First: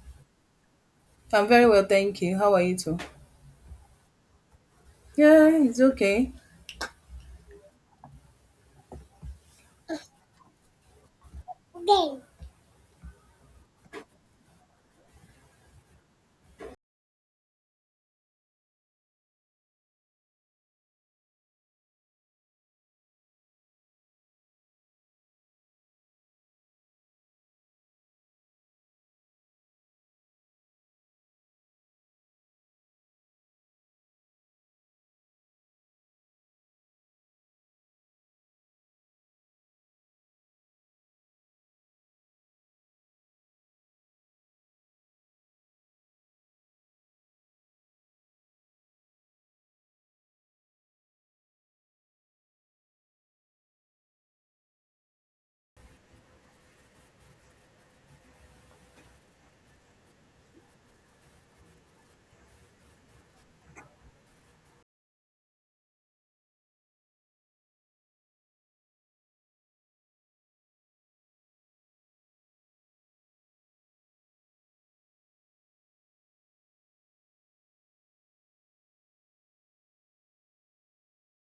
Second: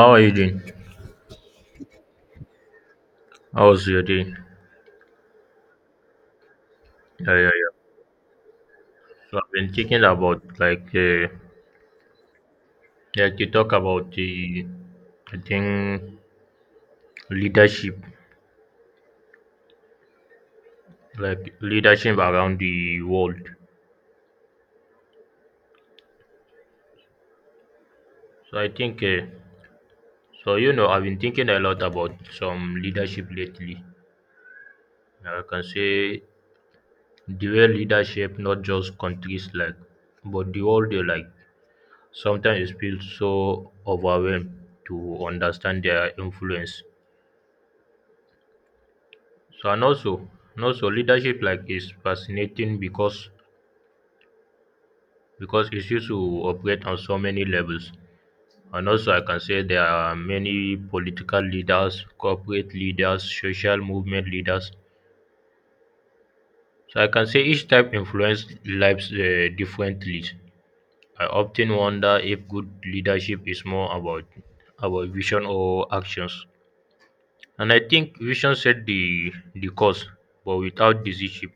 How are you doing? I'm very well, thank you. How are you too? How's your day? Yeah, Yeah, it's okay. yeah, yeah. So I've been thinking about Game. like you talk about the I think leadership, like leadership around the world. So I think so you know I've been thinking a lot about some leadership lately. Yeah, I can say the way leadership not just countries like, but the world they like. Sometimes it feels so overwhelmed to understand their influence. So and also, and also leadership like is fascinating because it's used to operate on so many levels. And also I can say there are many political leaders, corporate leaders, social movement leaders. So I can say each type influence lives differently. I often wonder if good leadership is more about vision or actions. And I think vision set the course, but without decision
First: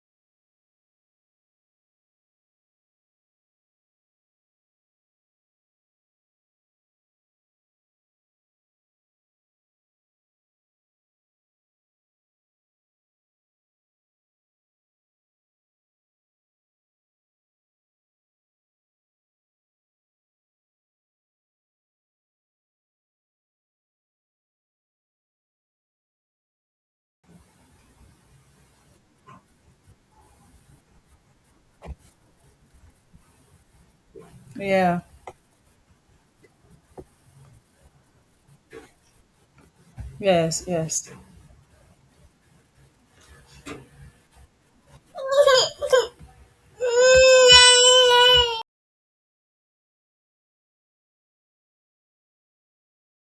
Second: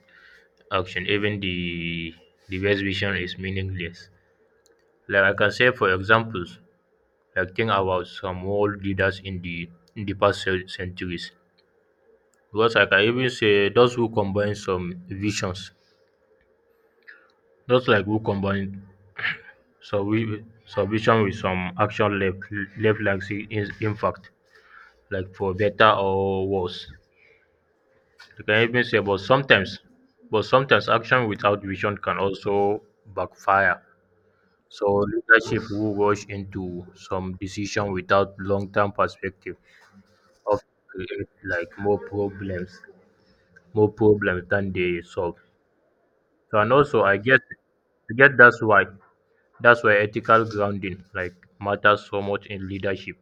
action even the best vision is meaningless, like I can say for examples, like think about some world leaders in the past centuries, because like I can even say those who combine some visions, not like who combine some vision with some action left like see in, impact, like for better or worse. You can even say, but sometimes action without vision can also backfire. So Yeah. leadership who rush into some decision without long-term perspective Yes, often yes. create like more problems than they solve. So and also, I guess that's why ethical grounding like matters so much in leadership.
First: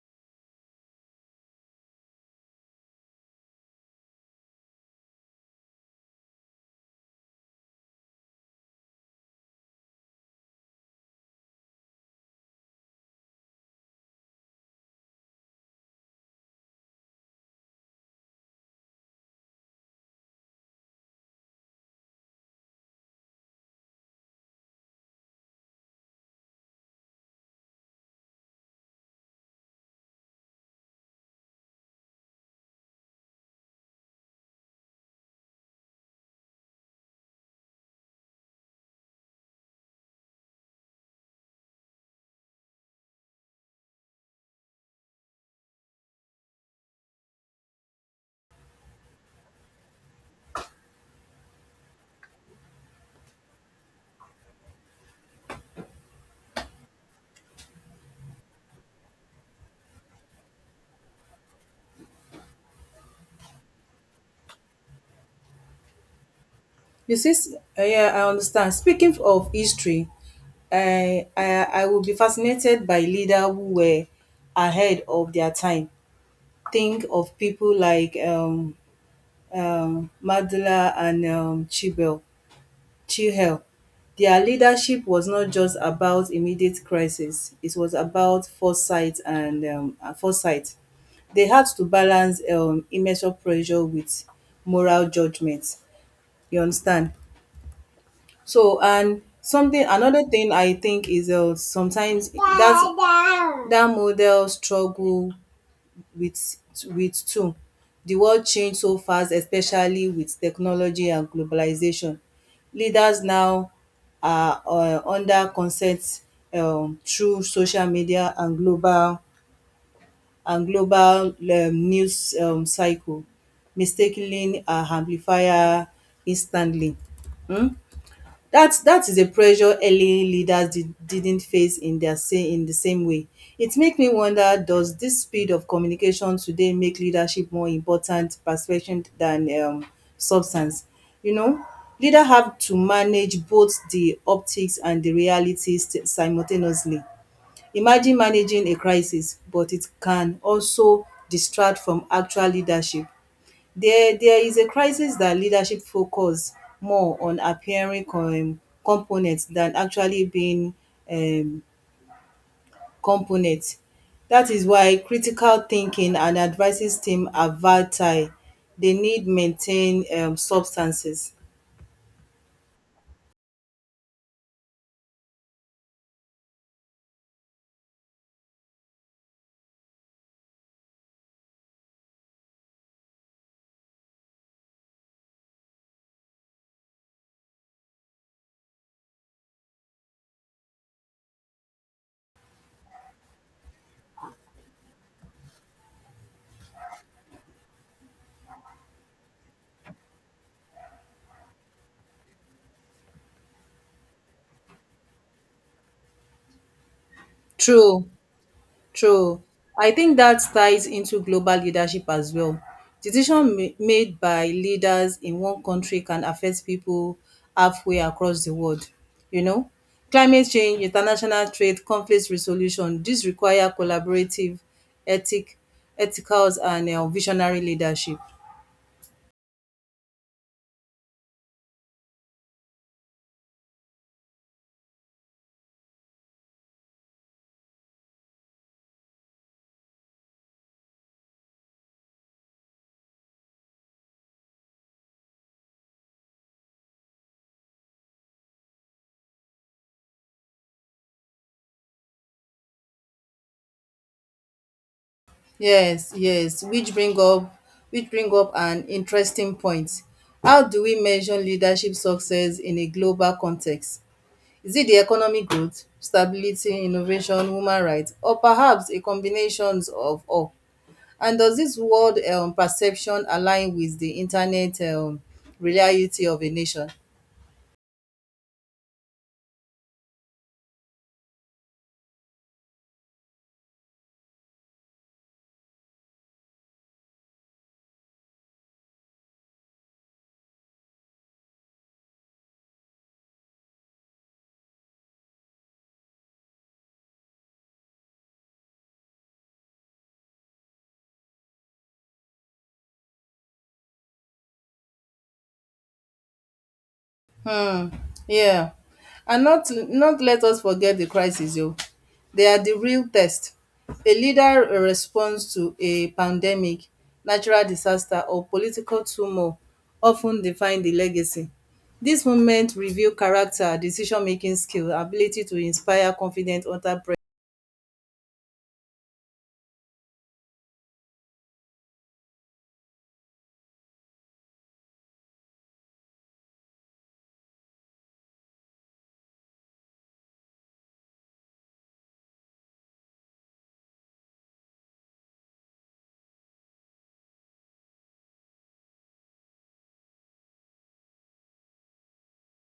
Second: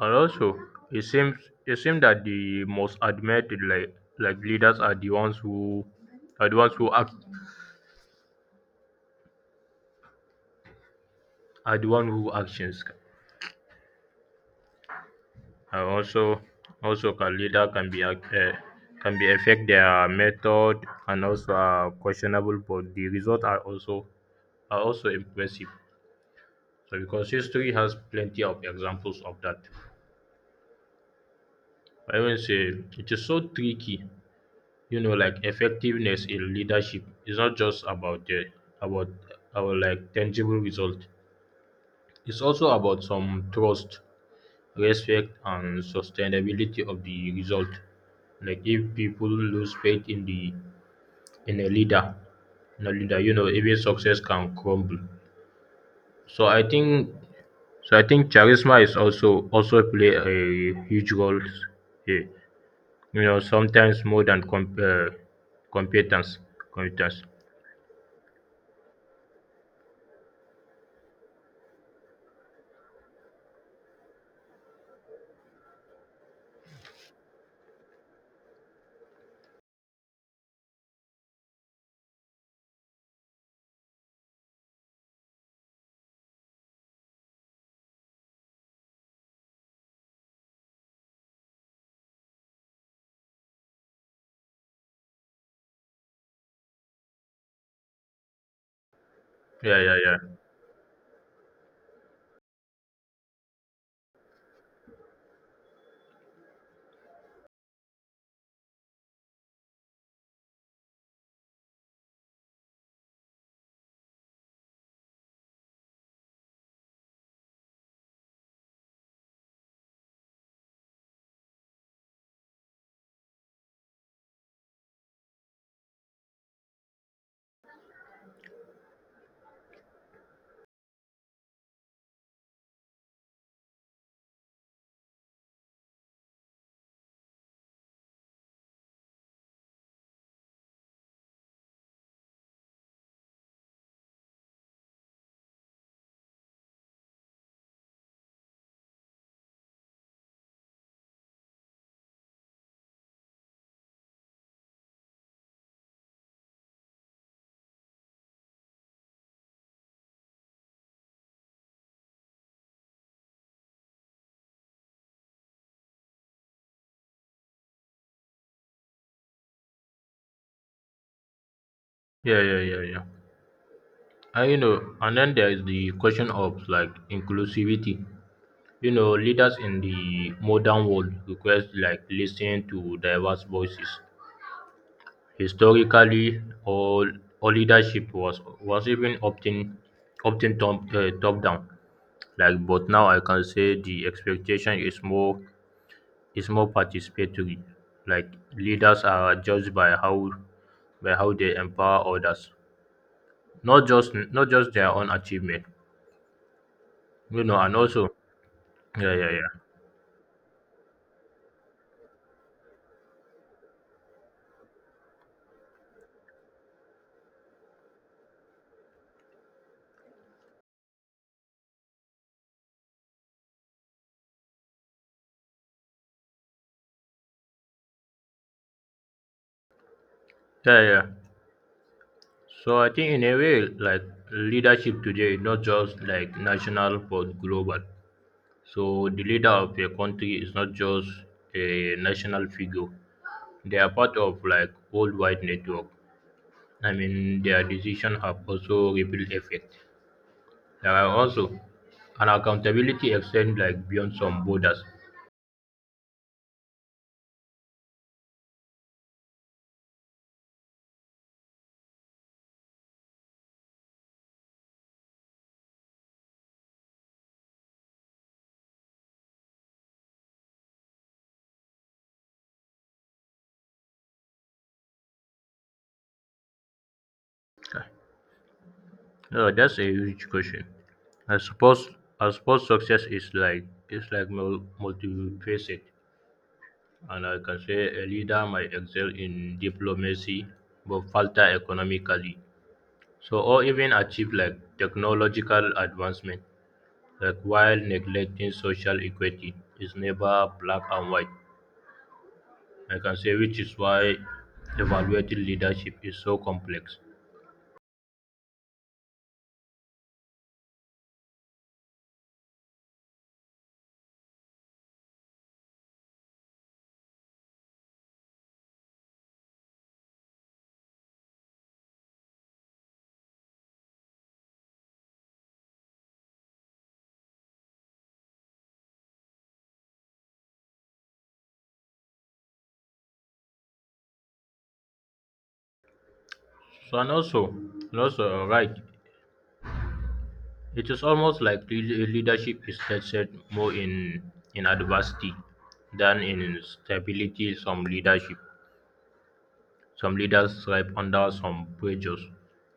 And also it seems it seems that the most admitted like leaders are the ones who act are the one who actions, and also also can leader can be ac- can be affect their method and also are questionable, but the results are also impressive, so because history has plenty of examples of that. I will say it is so tricky. You know, like effectiveness in leadership is not just about our like tangible result. It's also about some trust, respect and sustainability of the result. Like if people lose faith in the in a leader, in a leader, you know, even success can crumble. So I think so I think charisma is also play a huge role here. You know, sometimes more than competence. You Competence. see, yeah, I understand. Speaking of history, I will be fascinated by leader who were ahead of their time. Think of people like Mandela and Chibel. Chihel. Their leadership was not just about immediate crisis, it was about foresight and foresight. They had to balance immeasurable pressure with moral judgment. You understand? So, and Yeah, something, yeah, yeah. another thing I think is sometimes that that model struggle with with two. The world change so fast especially with technology and globalization. Leaders now are under consent through social media and global news cycle mistakenly and amplifier instantly. um that is a pressure early leaders didn't face in their say in the same way. It makes me wonder, does this speed of communication today make leadership more important perception than substance? You know, leader have to manage both the optics and the reality simultaneously. Imagine managing a crisis, but it can also distract from actual leadership. There is a crisis that leadership focus more on appearing com component than actually being um component. Dat why critical thinking and advices team are vital. They need maintain substances. Yeah, yeah, yeah, yeah. And you know, and then there is the question of like inclusivity. You know, leaders in the modern world request like listening to diverse voices. Historically, all leadership was even often top, top down, like but now I can say the expectation is more participatory. Like leaders are judged by how they empower others, not just their own achievement, you know. And True. also, yeah, yeah, True. yeah, I think that ties into global leadership as well. Decisions made by leaders in one country can affect people halfway across the world. You know, climate change, international trade, conflict resolution, these require collaborative, ethic, ethicals, and visionary leadership. yeah, yeah. So I think in a way, like leadership today is not just like national but global. So the leader of a country is not just a national figure. They are part of like worldwide network. I mean their decision have also ripple effect. There are also an accountability extend like beyond some borders. Yes, yes, which bring up an interesting point. How do we measure leadership success in a global context? Is it the economic growth, stability, innovation, human rights, or perhaps a combination of all? And does this world perception align with the internet reality of a nation? So that's a huge question. I suppose I suppose success is like it's like multifaceted. And I can say a leader might excel in diplomacy but falter economically. So or even achieve like technological advancement, like while neglecting social equity is never black and white. I can say which is why evaluating leadership is so complex. um yeah, and not not let us forget the crisis o, they are the real test. A leader response to a pandemic, natural disaster or political turmoil of ten define the legacy. This moment reveal character, decision making skill, ability to inspire confident entrepreneur. So and also, right, it is almost like leadership is tested more in adversity than in stability. Some leaders thrive under some pressures,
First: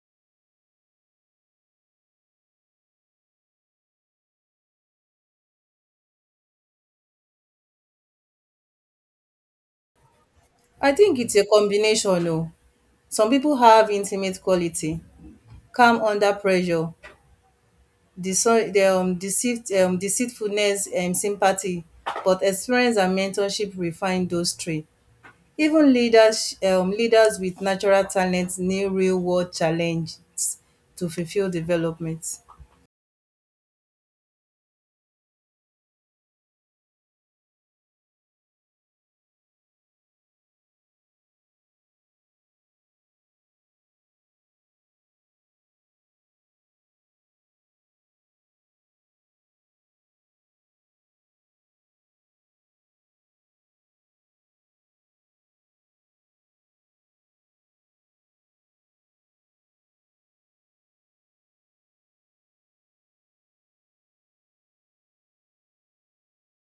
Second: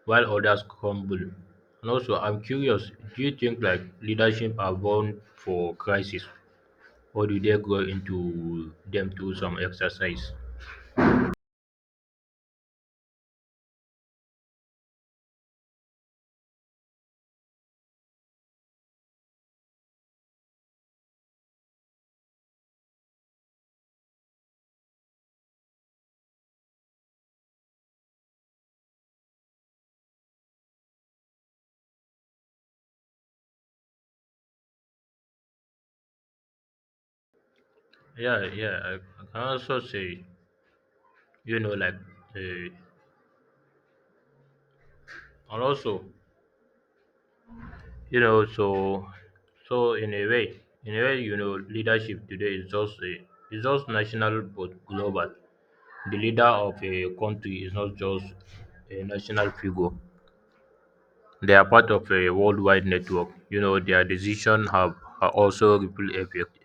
while others crumble. And also, I'm curious, do you think like leadership are born for crisis, or do they grow into them through some exercise? I think it's a combination o, some people have intimate quality, calm under pressure, deceit, deceitfulness, sympathy, but experience and mentorship refine those three. Even leaders, leaders with natural talents need real world challenges to fulfill development. Yeah, yeah. I can also say, you know, uh, and also, you know, so in a way, you know, leadership today is just a, is just national but global. The leader of a country is not just a national figure. They are part of a worldwide network. You know, their decisions have are also ripple effect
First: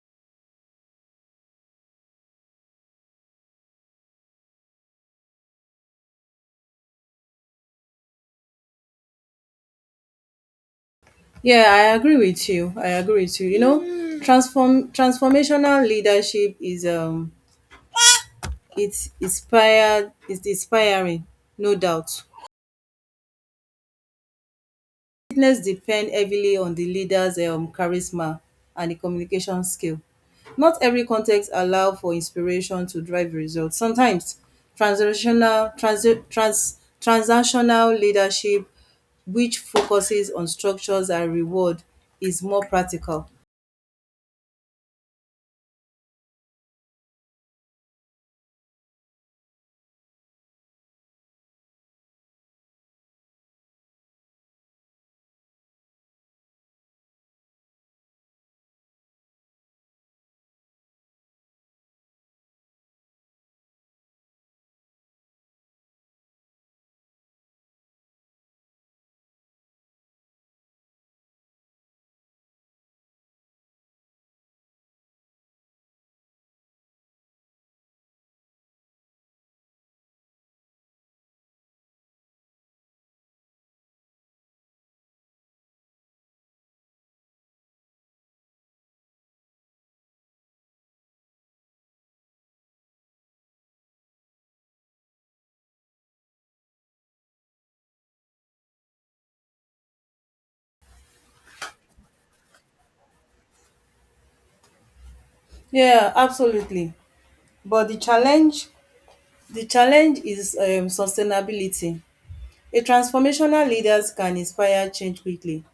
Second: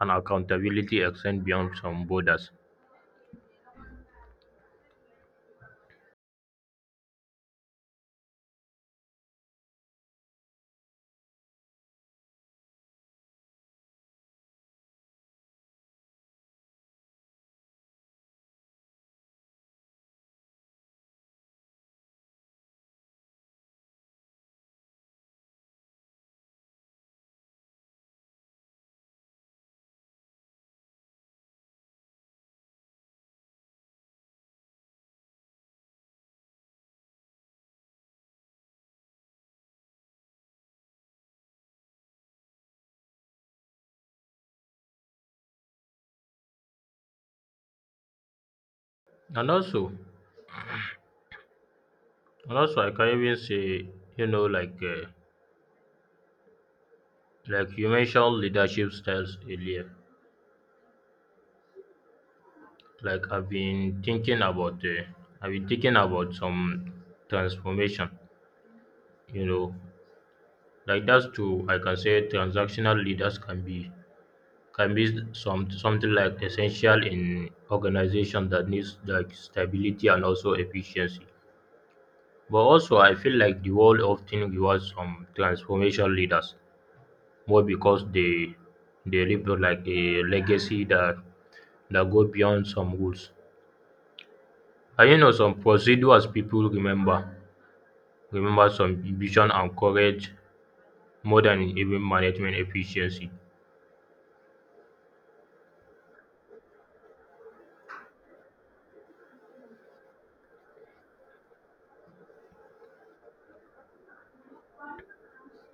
and accountability extend beyond some borders. Yeah, I agree with you. I agree with you. You know, Mm. Transformational leadership is it's inspired, it's inspiring, no doubt. Fitness depend heavily on the leader's charisma and the communication skill. Not every context allow for inspiration to drive results. Sometimes transactional leadership, which focuses on structures and reward, is more practical. And also, and also, I can even say, you know, like you mentioned leadership styles earlier. Like I've been thinking about, I've been thinking about some transformation. You know, like that's too. I can say transactional leaders can be some something like essential in organization that needs like stability and also efficiency. But also I feel like the world often rewards some transformation leaders more because they leave like a legacy that go beyond some rules. And you know some procedures people remember some vision and courage more than even management efficiency. Yeah, absolutely. But the challenge is sustainability. A transformational leaders can inspire change quickly,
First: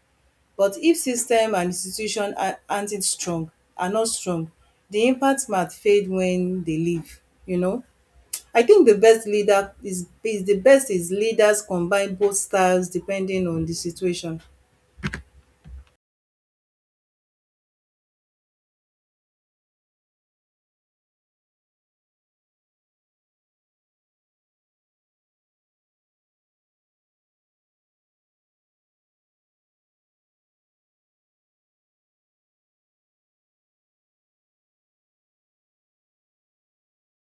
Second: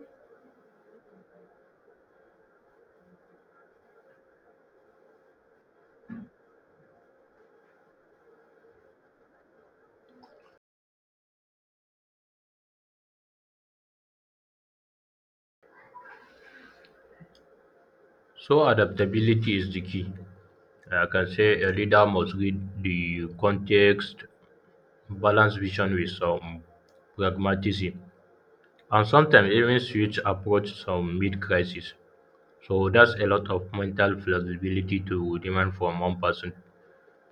but if system and institution aren't it strong, are not strong, the impact might fade when they leave, you know. I think the best leader is the best is leaders combine both styles depending on the situation. So adaptability is the key. I can say a leader must read the context, balance vision with some pragmatism, and sometimes even switch approach some mid crisis. So that's a lot of mental flexibility to demand from one person,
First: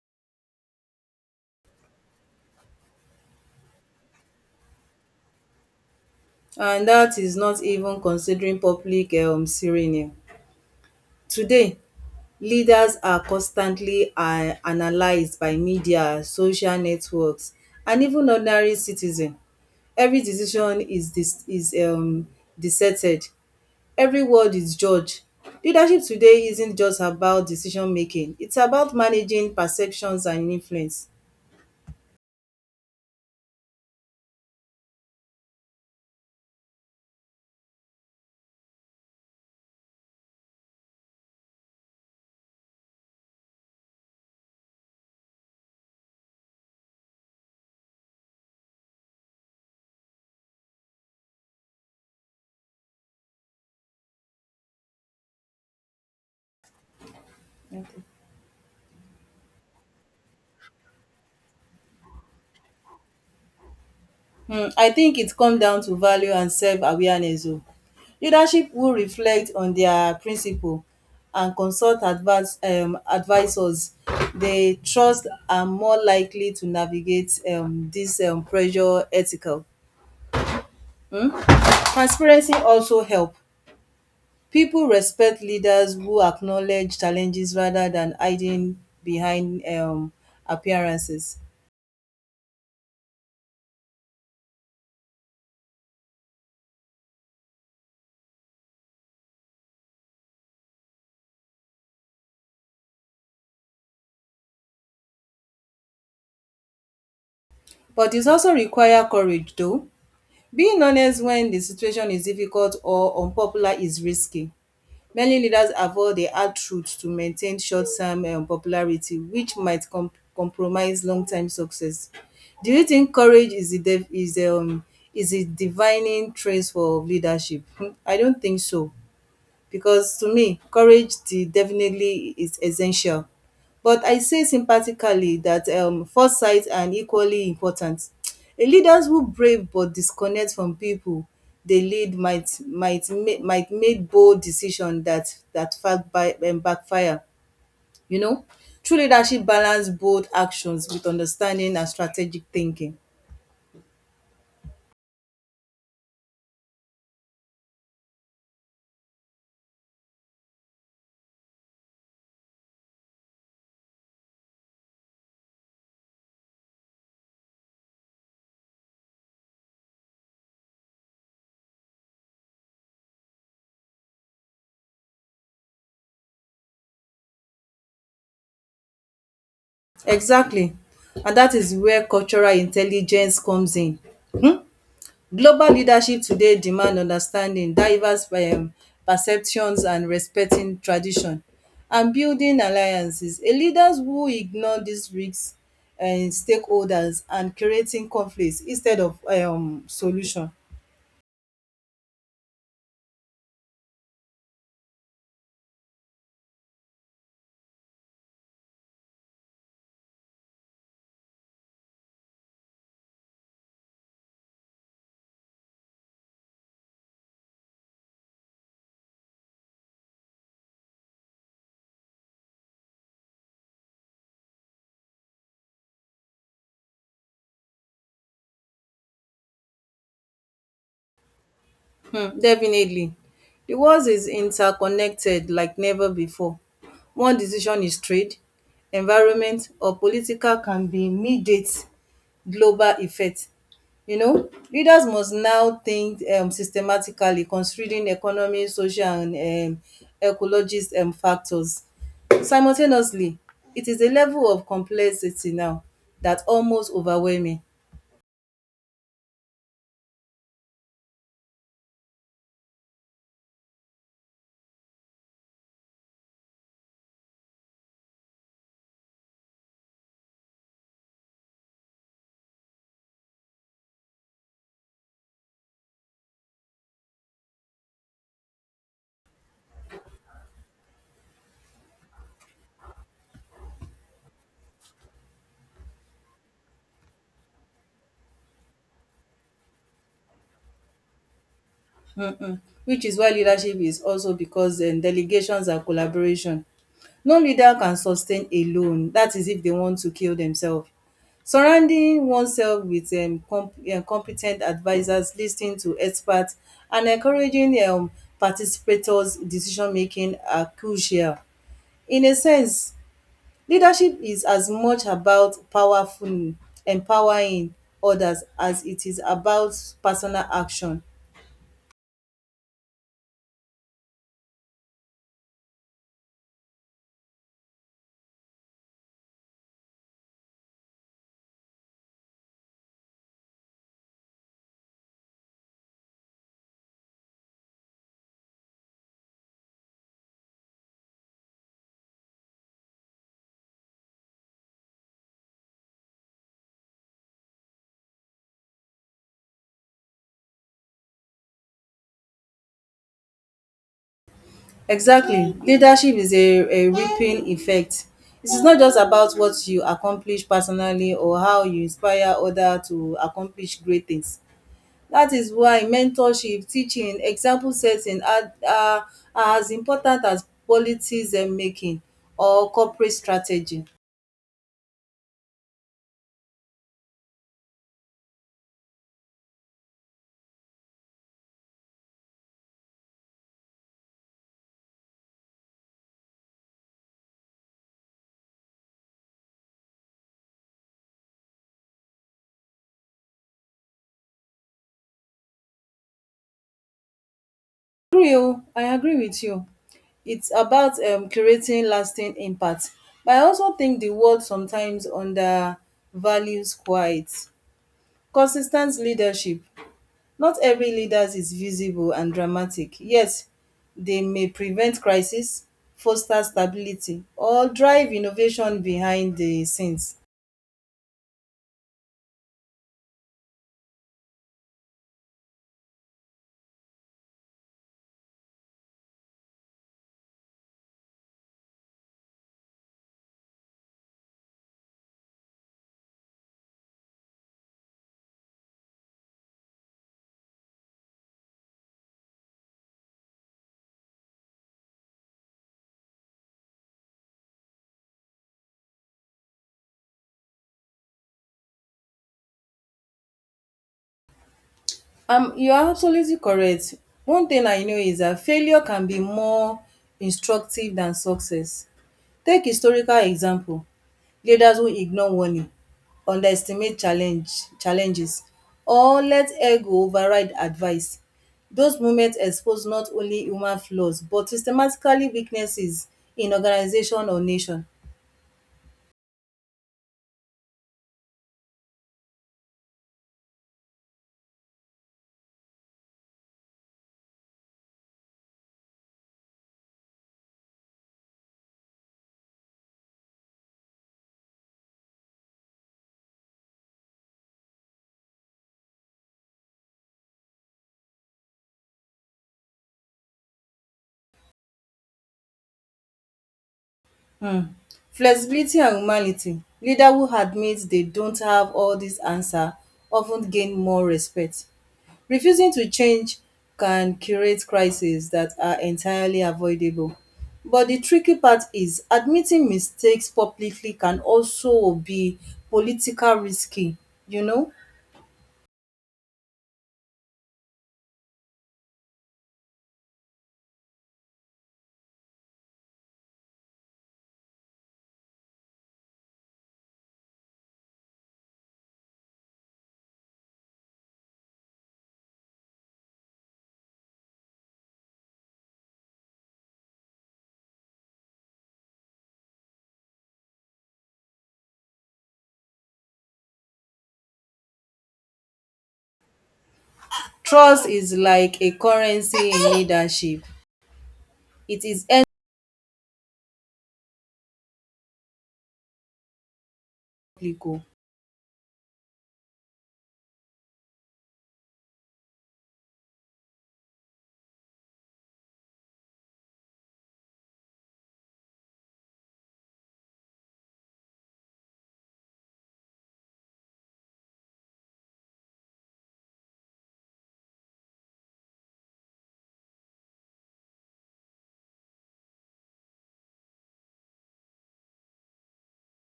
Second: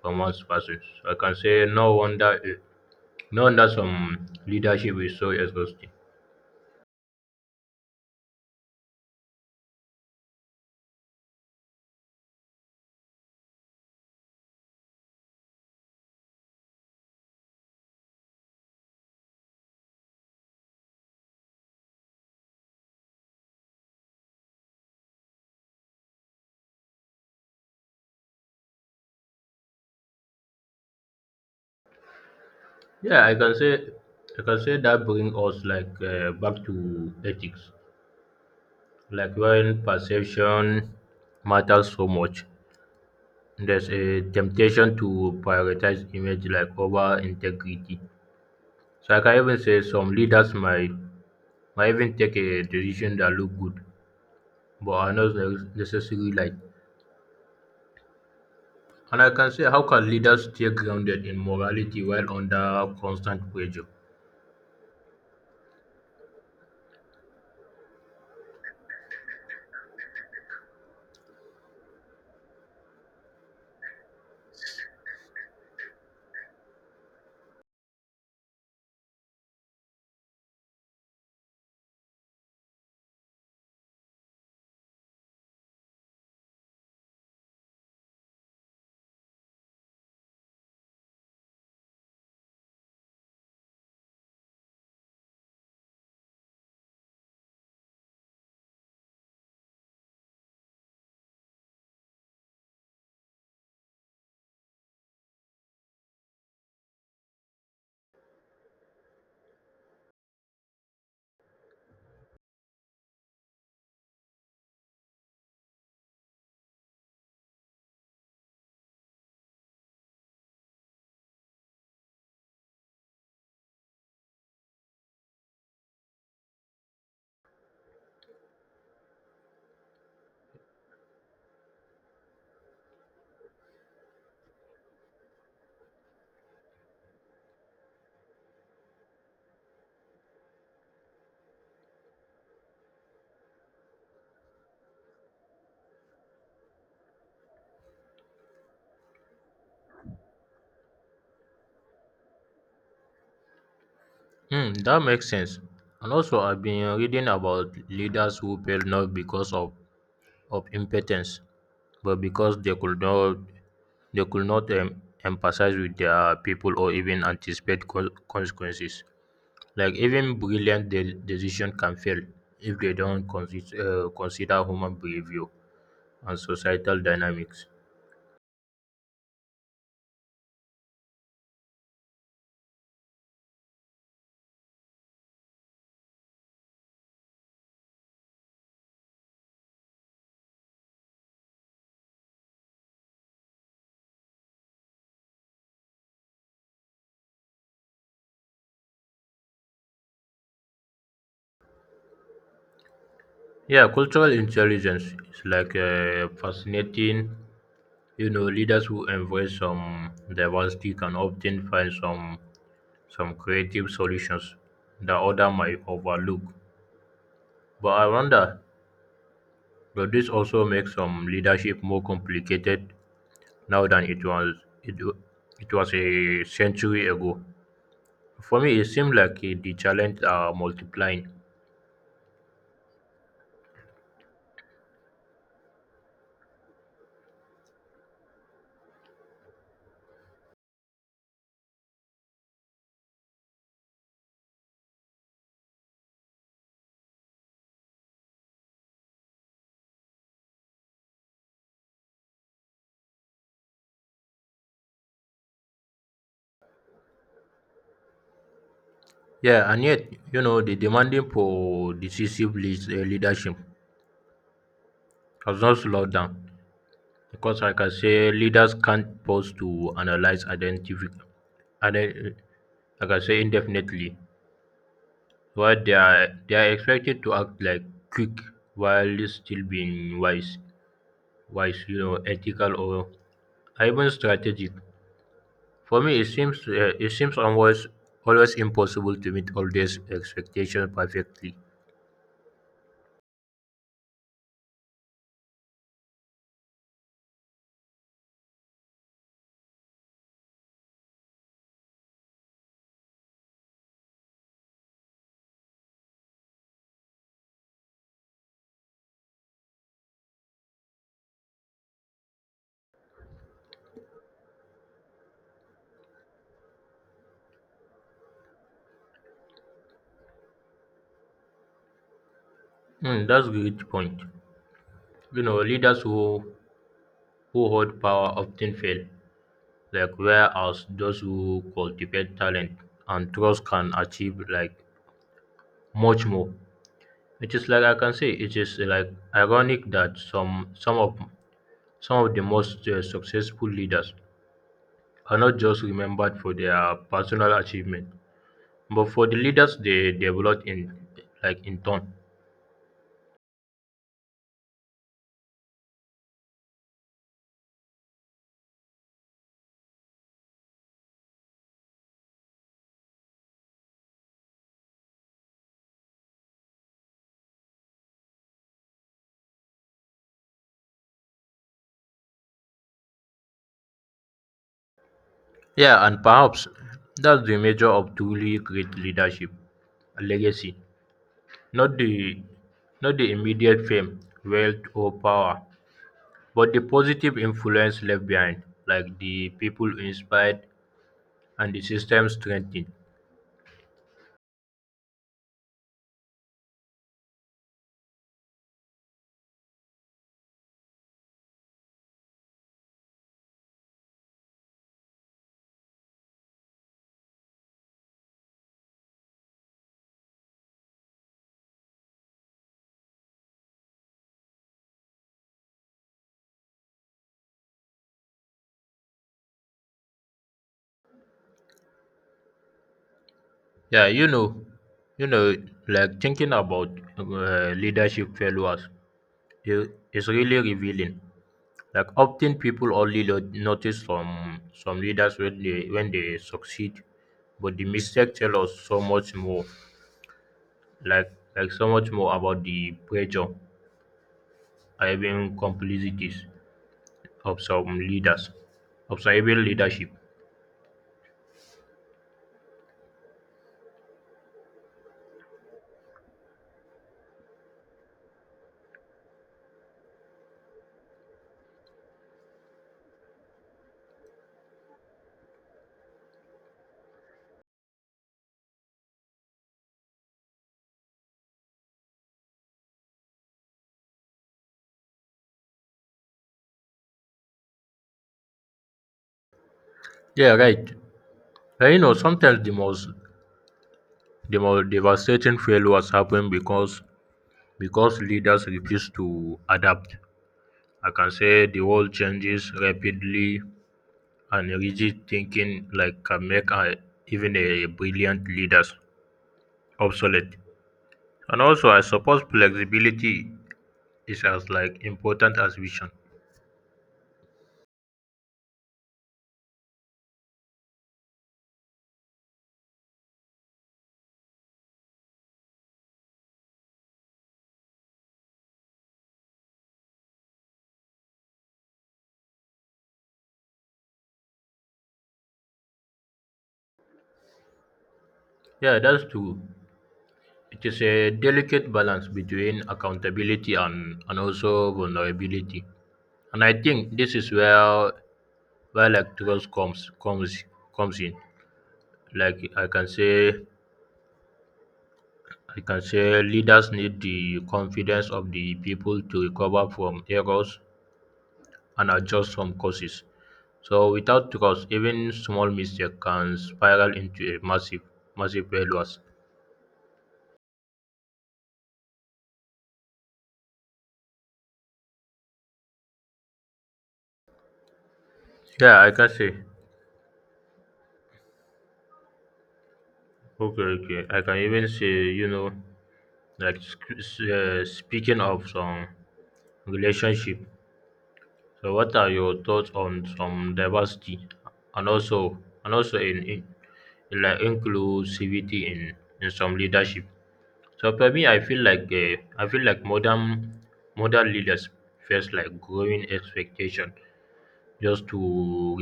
So I can say no wonder some leadership is so exhausting. And that is not even considering public serene today. Leaders are constantly analyzed by media, social networks and even ordinary citizen. Every decision is discerted, every word is judged. Leadership today isn't just about decision making, it's about managing perceptions and influence. Yeah, I can say that bring us like back to ethics, like when perception matters so much. There's a temptation to prioritize image like over integrity. So I can even say some leaders might even take a decision that look good, but are not necessarily like. Okay. And I can say, how can leaders stay grounded in morality while under constant pressure? Hmm, I think it comes down to value and self awareness. Oh. Leadership will reflect on their principle and consult advise, advisors they trust are more likely to navigate this pressure ethical. Hmm? Transparency also help. People respect leaders who acknowledge challenges rather than hiding behind appearances. But it also requires courage, though. Being honest when the situation is difficult or unpopular is risky. Many leaders avoid the hard truth to maintain short term popularity, which might compromise long term success. Do you think courage is the is a divining trait for leadership? Hmm, I don't think so. Because to me courage de definitely is essential, but I say sympathically that foresight and equally important. A leaders who brave but disconnect from people they lead might make bold decision that that fact by backfire, you know. True leadership balance bold actions with understanding and strategic thinking. Hmm, that makes sense. And also, I've been reading about leaders who fail not because of impotence, but because they could not empathize with their people or even anticipate consequences. Like even brilliant decision can fail if they don't consider human behavior and societal dynamics. Exactly, and that is where cultural intelligence comes in. um Global leadership today demand understanding, diverse perceptions and respecting tradition and building alliances. A leaders who ignore dis risk stakeholders and creating conflict instead of solution. Yeah, cultural intelligence is like a fascinating. You know, leaders who embrace some diversity can often find some creative solutions that other might overlook. But I wonder, does this also make some leadership more complicated now than it, w- it was a century ago? For me, it seems like the challenges are multiplying. Definitely, the world is interconnected like never before. One decision is trade, environment or political can be immediate global effect. You know, leaders must now think systematically, considering economic, social and um ecologist factors. Simultaneously, it is a level of complexity now that almost overwhelming, Yeah, and yet, you know, the demanding for decisive leadership has not slowed down because, like I say, leaders can't pause to analyze, identify, and then, like I say, indefinitely. While they are expected to act like quick while still being wise. Wise, you know, ethical, or even strategic. For me, it seems almost always impossible to meet all these expectations perfectly. which is why leadership is also because delegations and collaboration. No leader can sustain alone. That is if they want to kill themselves. Surrounding oneself with compe ten t to experts and encouraging participators decision making are crucial. In a sense, leadership is as much about powerful empowering others as it is about personal action. Hmm, that's a great point. You know, leaders who hold power often fail, like whereas those who cultivate talent and trust can achieve like much more. It is like I can say it is like ironic that some of the most successful leaders are not just remembered for their personal achievement, but for the leaders they developed in, like in turn. Exactly, leadership is a ripping effect. It is not just about what you accomplish personally or how you inspire others to accomplish great things. That is why mentorship, teaching, example setting are as important as policy making or corporate strategy. Yeah, and perhaps that's the measure of truly great leadership, a legacy, not the not the immediate fame, wealth, or power, but the positive influence left behind, like the people inspired and the system strengthened. Agree, oh, I agree with you. It's about creating lasting impact. But I also think the world sometimes undervalues quiet. Consis ten leadership. Not every leader is visible and dramatic. Yes, they may prevent crisis, foster stability or drive innovation behind the scenes. Yeah, you know, like thinking about leadership failures is really revealing. Like often people only notice some leaders when they succeed, but the mistake tell us so much more. Like so much more about the pressure, or even complicities of some leaders, of some even leadership. You are absolutely correct. One thing I know is that failure can be more instructive than success. Take historical example, leaders who ignore warning, underestimate challenges or let ego override advice. Those moments expose not only human flaws but systematically weaknesses in organization or nation. Yeah, right. And you know sometimes the most devastating failures happen because leaders refuse to adapt. I can say the world changes rapidly and rigid thinking like can make a, even a brilliant leaders obsolete. And also, I suppose flexibility is as like important as vision. Hmm, flexibility and humanity. Leader who admits they don't have all this answer often gain more respect. Refusing to change can create crises that are entirely avoidable. But the tricky part is admitting mistakes publicly can also be political risky, you know. Yeah, that's true. It is a delicate balance between accountability and also vulnerability. And I think this is where like trust comes in. Like I can say leaders need the confidence of the people to recover from errors and adjust some courses. So without trust, even small mistake can spiral into a massive failures. Trust is like a currency in leadership. It is Yeah, I can say. public. Okay, okay. I can even say, you know, like speaking of some relationship. So, what are your thoughts on some diversity, and also, and also in like inclusivity in some leadership? So for me, I feel like modern leaders face like growing expectation just to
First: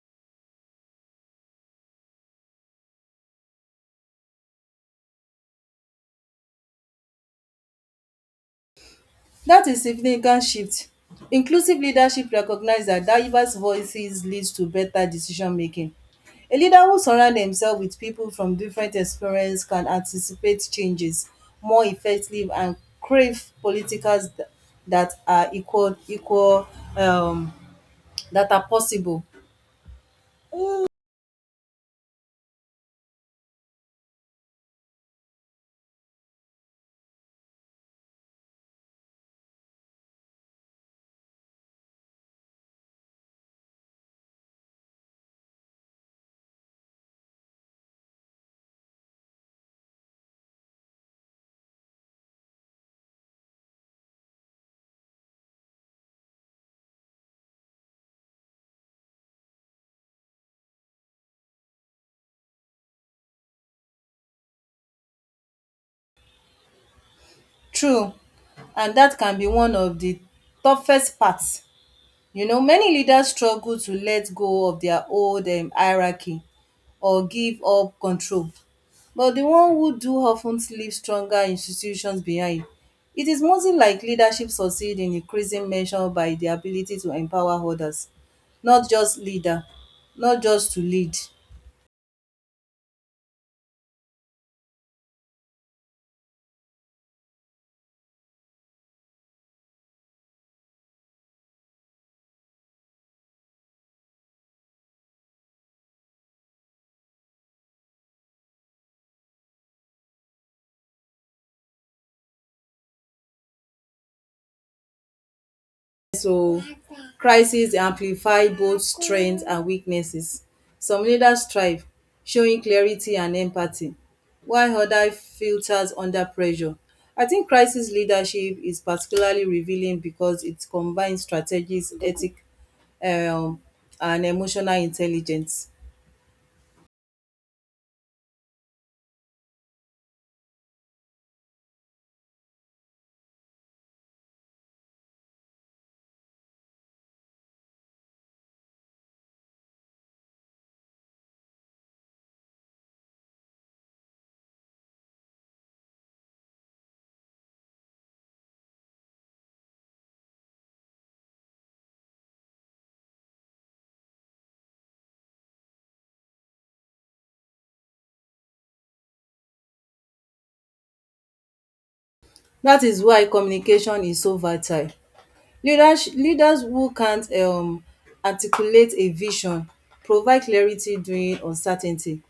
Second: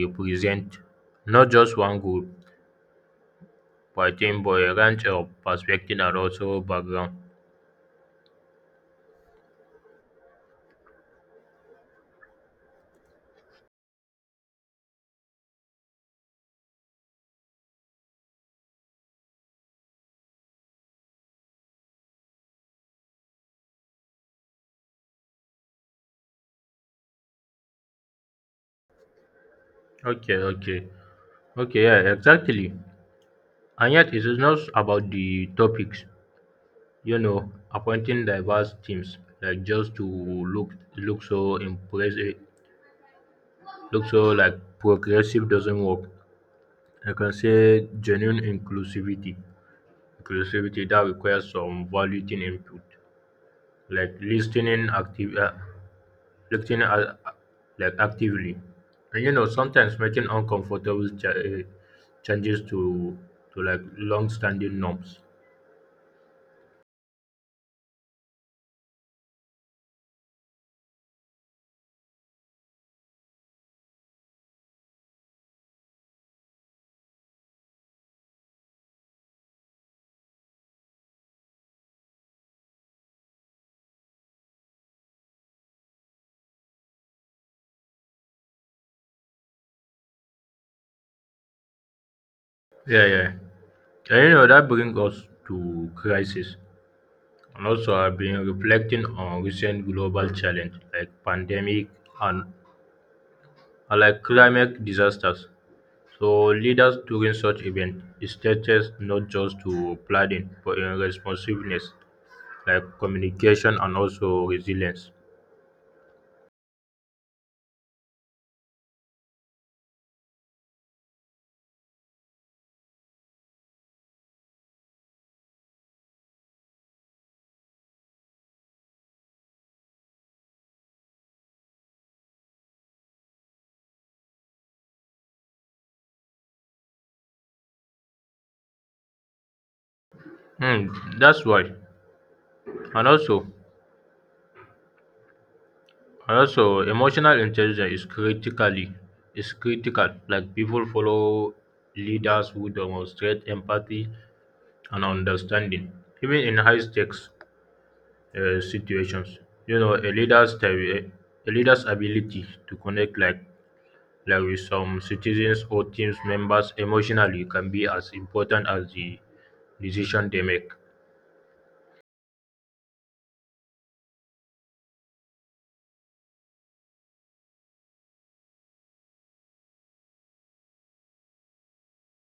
represent not just one group, but I think but a range of perspective and also background. Dat is significant shift. Inclusive leadership recognise dat diverse voices leads to better decision making. A leader who surround themself with people from different experience can anticipate changes more effective and crave politicals dat are equal um dat are possible. Okay, okay, okay, yeah, exactly. And yet, it is not about the topics. You know, appointing diverse teams like just to look so impressive, look so like progressive doesn't work. I can say genuine inclusivity. Inclusivity that requires some valuing input, like listening active, listening like actively, and you know sometimes making uncomfortable changes to like long-standing norms. True, and dat can be one of the toughest part. You know, many leaders struggle to let go of their old hierarchy or give up control. But the one who do often leave stronger institutions behind. It is mostly like leadership succeed in increasing measure by the ability to empower others, not just leader, not just to lead. Yeah, yeah, and you know that brings us to crisis. And also, I've been reflecting on recent global challenge like pandemic and, and like climate disasters. So leaders during such events is teaches not just to planning but in responsiveness like communication and also resilience. So crises amplify both strengths and weaknesses. Some leaders thrive, showing clarity and empathy, while others filters under pressure. I think crisis leadership is particularly revealing because it combines strategies, ethic, um and emotional intelligence. Hmm, that's why. And also and also emotional intelligence is critically is critical. Like people follow leaders who demonstrate empathy and understanding, even in high stakes situations. You know, a leader's ability to connect like with some citizens or team members, emotionally can be as important as the decision they make. That is why communication is so vital. Leaders who can't articulate a vision, provide clarity during uncertainty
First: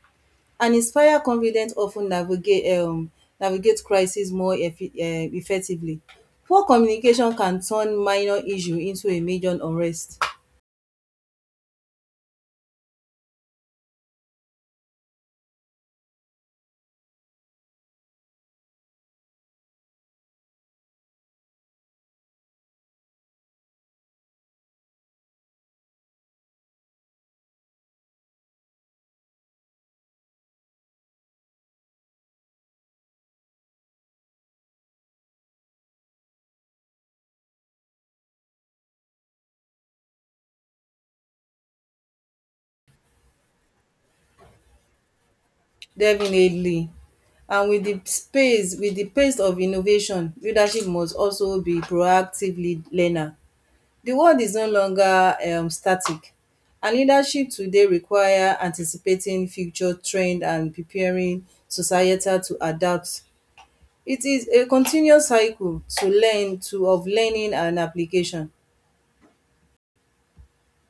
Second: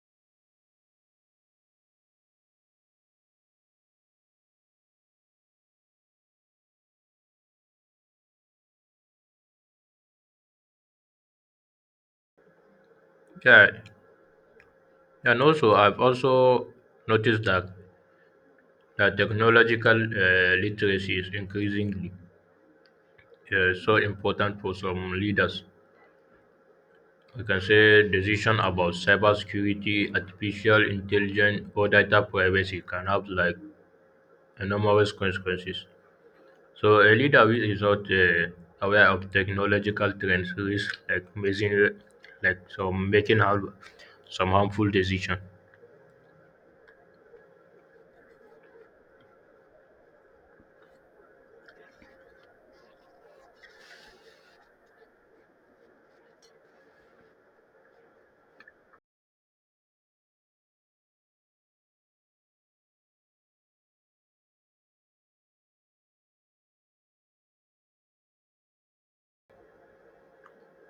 and inspire confidence of ten navigate navigate crisis more effi effectively. Poor communication can turn minor issue into a major unrest. Yeah, and also I've also noticed that technological literacy is increasingly so important for some leaders. We can say decision about cybersecurity, artificial intelligence, or data privacy can have like enormous consequences. So early David is not aware of technological trends, risk like making like so making har- some harmful decision. Definitely, and with the space with the pace of innovation leadership must also be proactive learner. The world is no longer static and leadership today require anticipating future trends and preparing societal to adapt. It is a continuous cycle to learn to of learning and application.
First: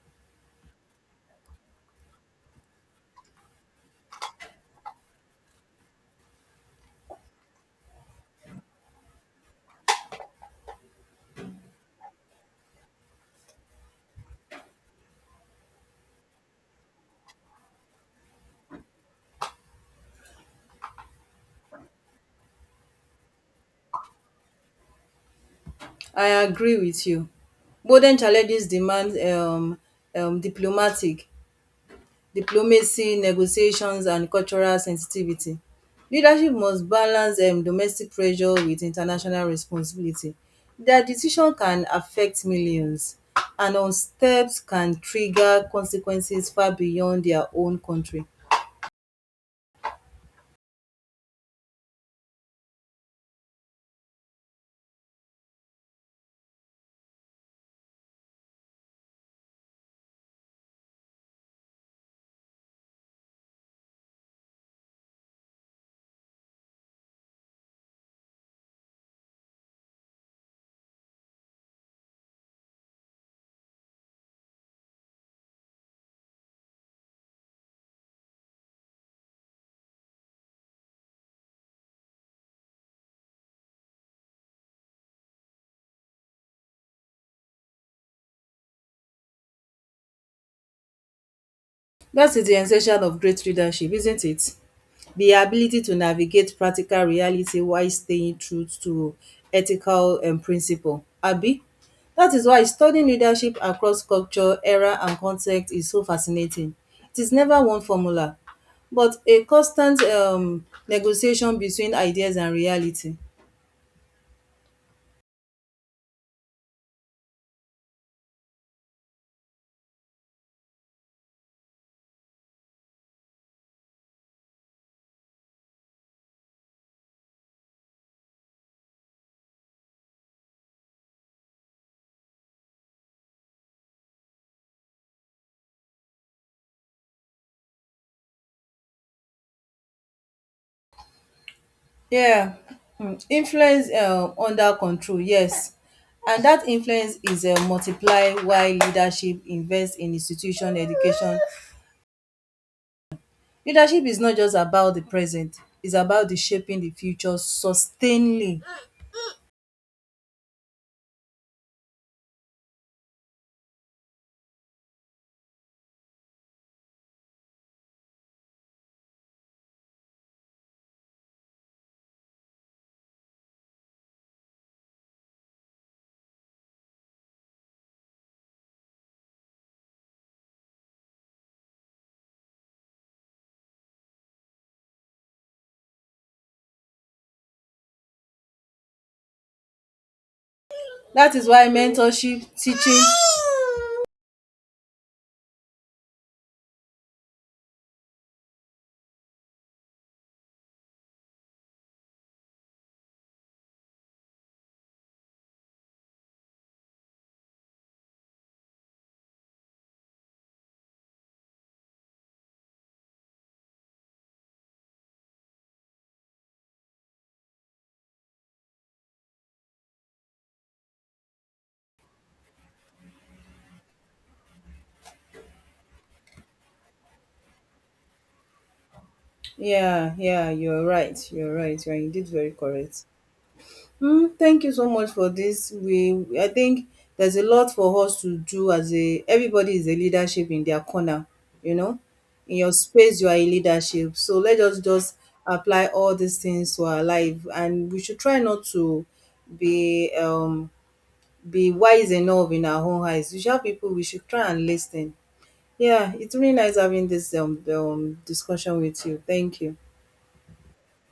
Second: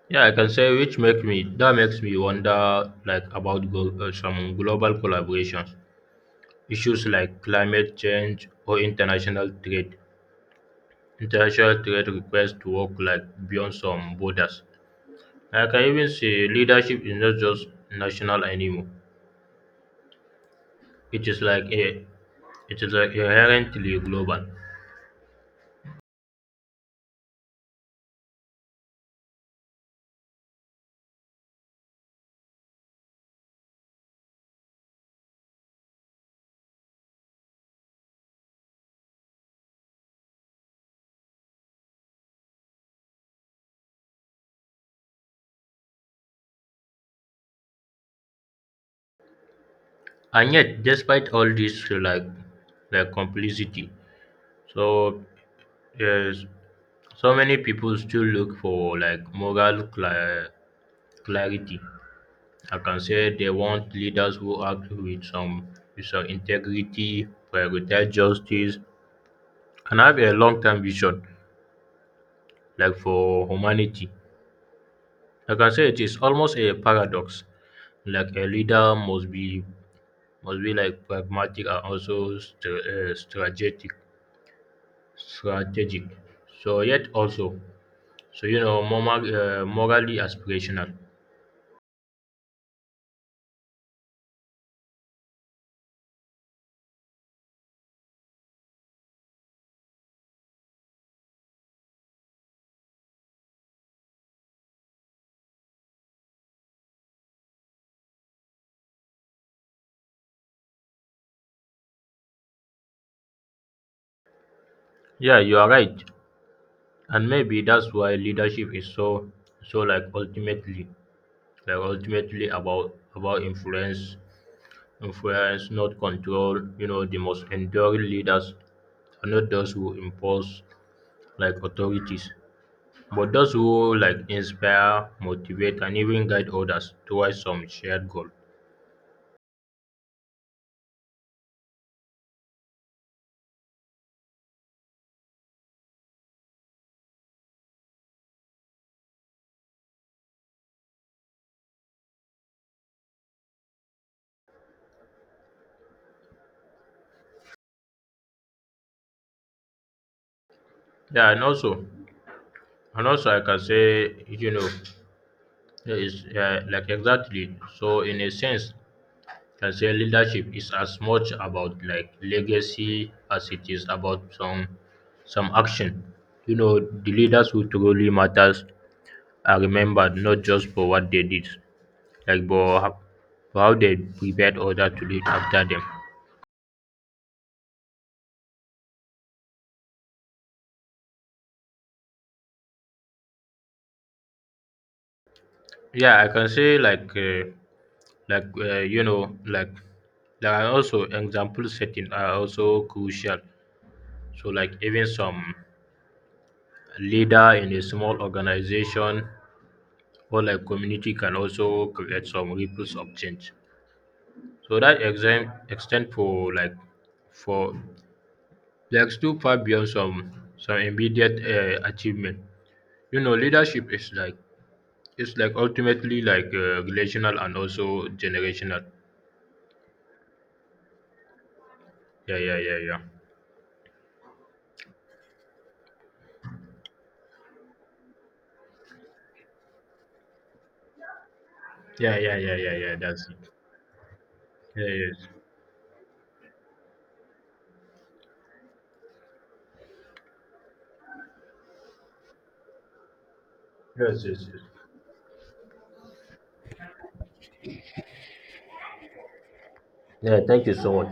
Yeah, I can say which make me that makes me wonder like about some global collaborations, issues like climate change or international trade. International trade requires to work like beyond some borders. Like, I can even see leadership is not just national anymore. It is like a it is like inherently global. I agree with you. Modern challenges demand diplomatic diplomacy, negotiations and cultural sensitivity. Leadership must balance domestic pressure with international responsibility. Their decision can affect millions, and unsteps can trigger consequences far beyond their own country. And yet, despite all this, like complicity, so yes, so many people still look for like clarity. I can say they want leaders who act with some integrity, prioritize justice, and have a long-term vision, like for humanity. I can say it is almost a paradox. Like a leader must be like pragmatic and also strategic, so yet also, so you know, morally aspirational. That is the di essential of great leadership, isn't it, di ability to navigate practical reality while staying true to ethical principle. Dat is why studying leadership across culture, era and context is so fascinating. It is never one formula but a constant negotiation between ideas and reality. Yeah, you are right, and maybe that's why leadership is so, so like ultimately, like ultimately about influence, influence, not control. You know, the most enduring leaders are not those who impose like authorities, but those who like inspire, motivate, and even guide others towards some shared goal. Yeah, influence under control, yes, and dat influence is multiply while leadership invest in institution, education. Leadership is not just about the present, it's about the shaping the future sustainly. Yeah, and also, I can say, you know. Yeah, it's, yeah, like exactly. So in a sense, can say leadership is as much about like legacy as it is about some action. You know, the leaders who truly matters are remembered not just for what they did, like but ho- for how they prepared others to live after them. That is why mentorship, teaching, Yeah, I can say you know like there are also example setting are also crucial. So like even some leader in a small organization or like community can also create some ripples of change. So that exam extend for like too far beyond some immediate achievement. You know, leadership is like it's like ultimately like relational and also generational. yeah, yeah, you're right. You're right. You're indeed Yeah, very yeah, yeah, yeah, correct. Hmm. Thank you so much for this. We, I think there's a lot for us to do, as a everybody is a leadership in their corner, you know. yeah, yeah, yeah, In your yeah, yeah. space you That's are it. a leadership. So let us Yeah, just yes, apply all these things to our life and we should try not to be um be wise enough in our own eyes. We shout people, we yes, should yes, try yes. and listen. Yeah, it's really nice having this discussion with you. Thank you. Yeah, thank you so much.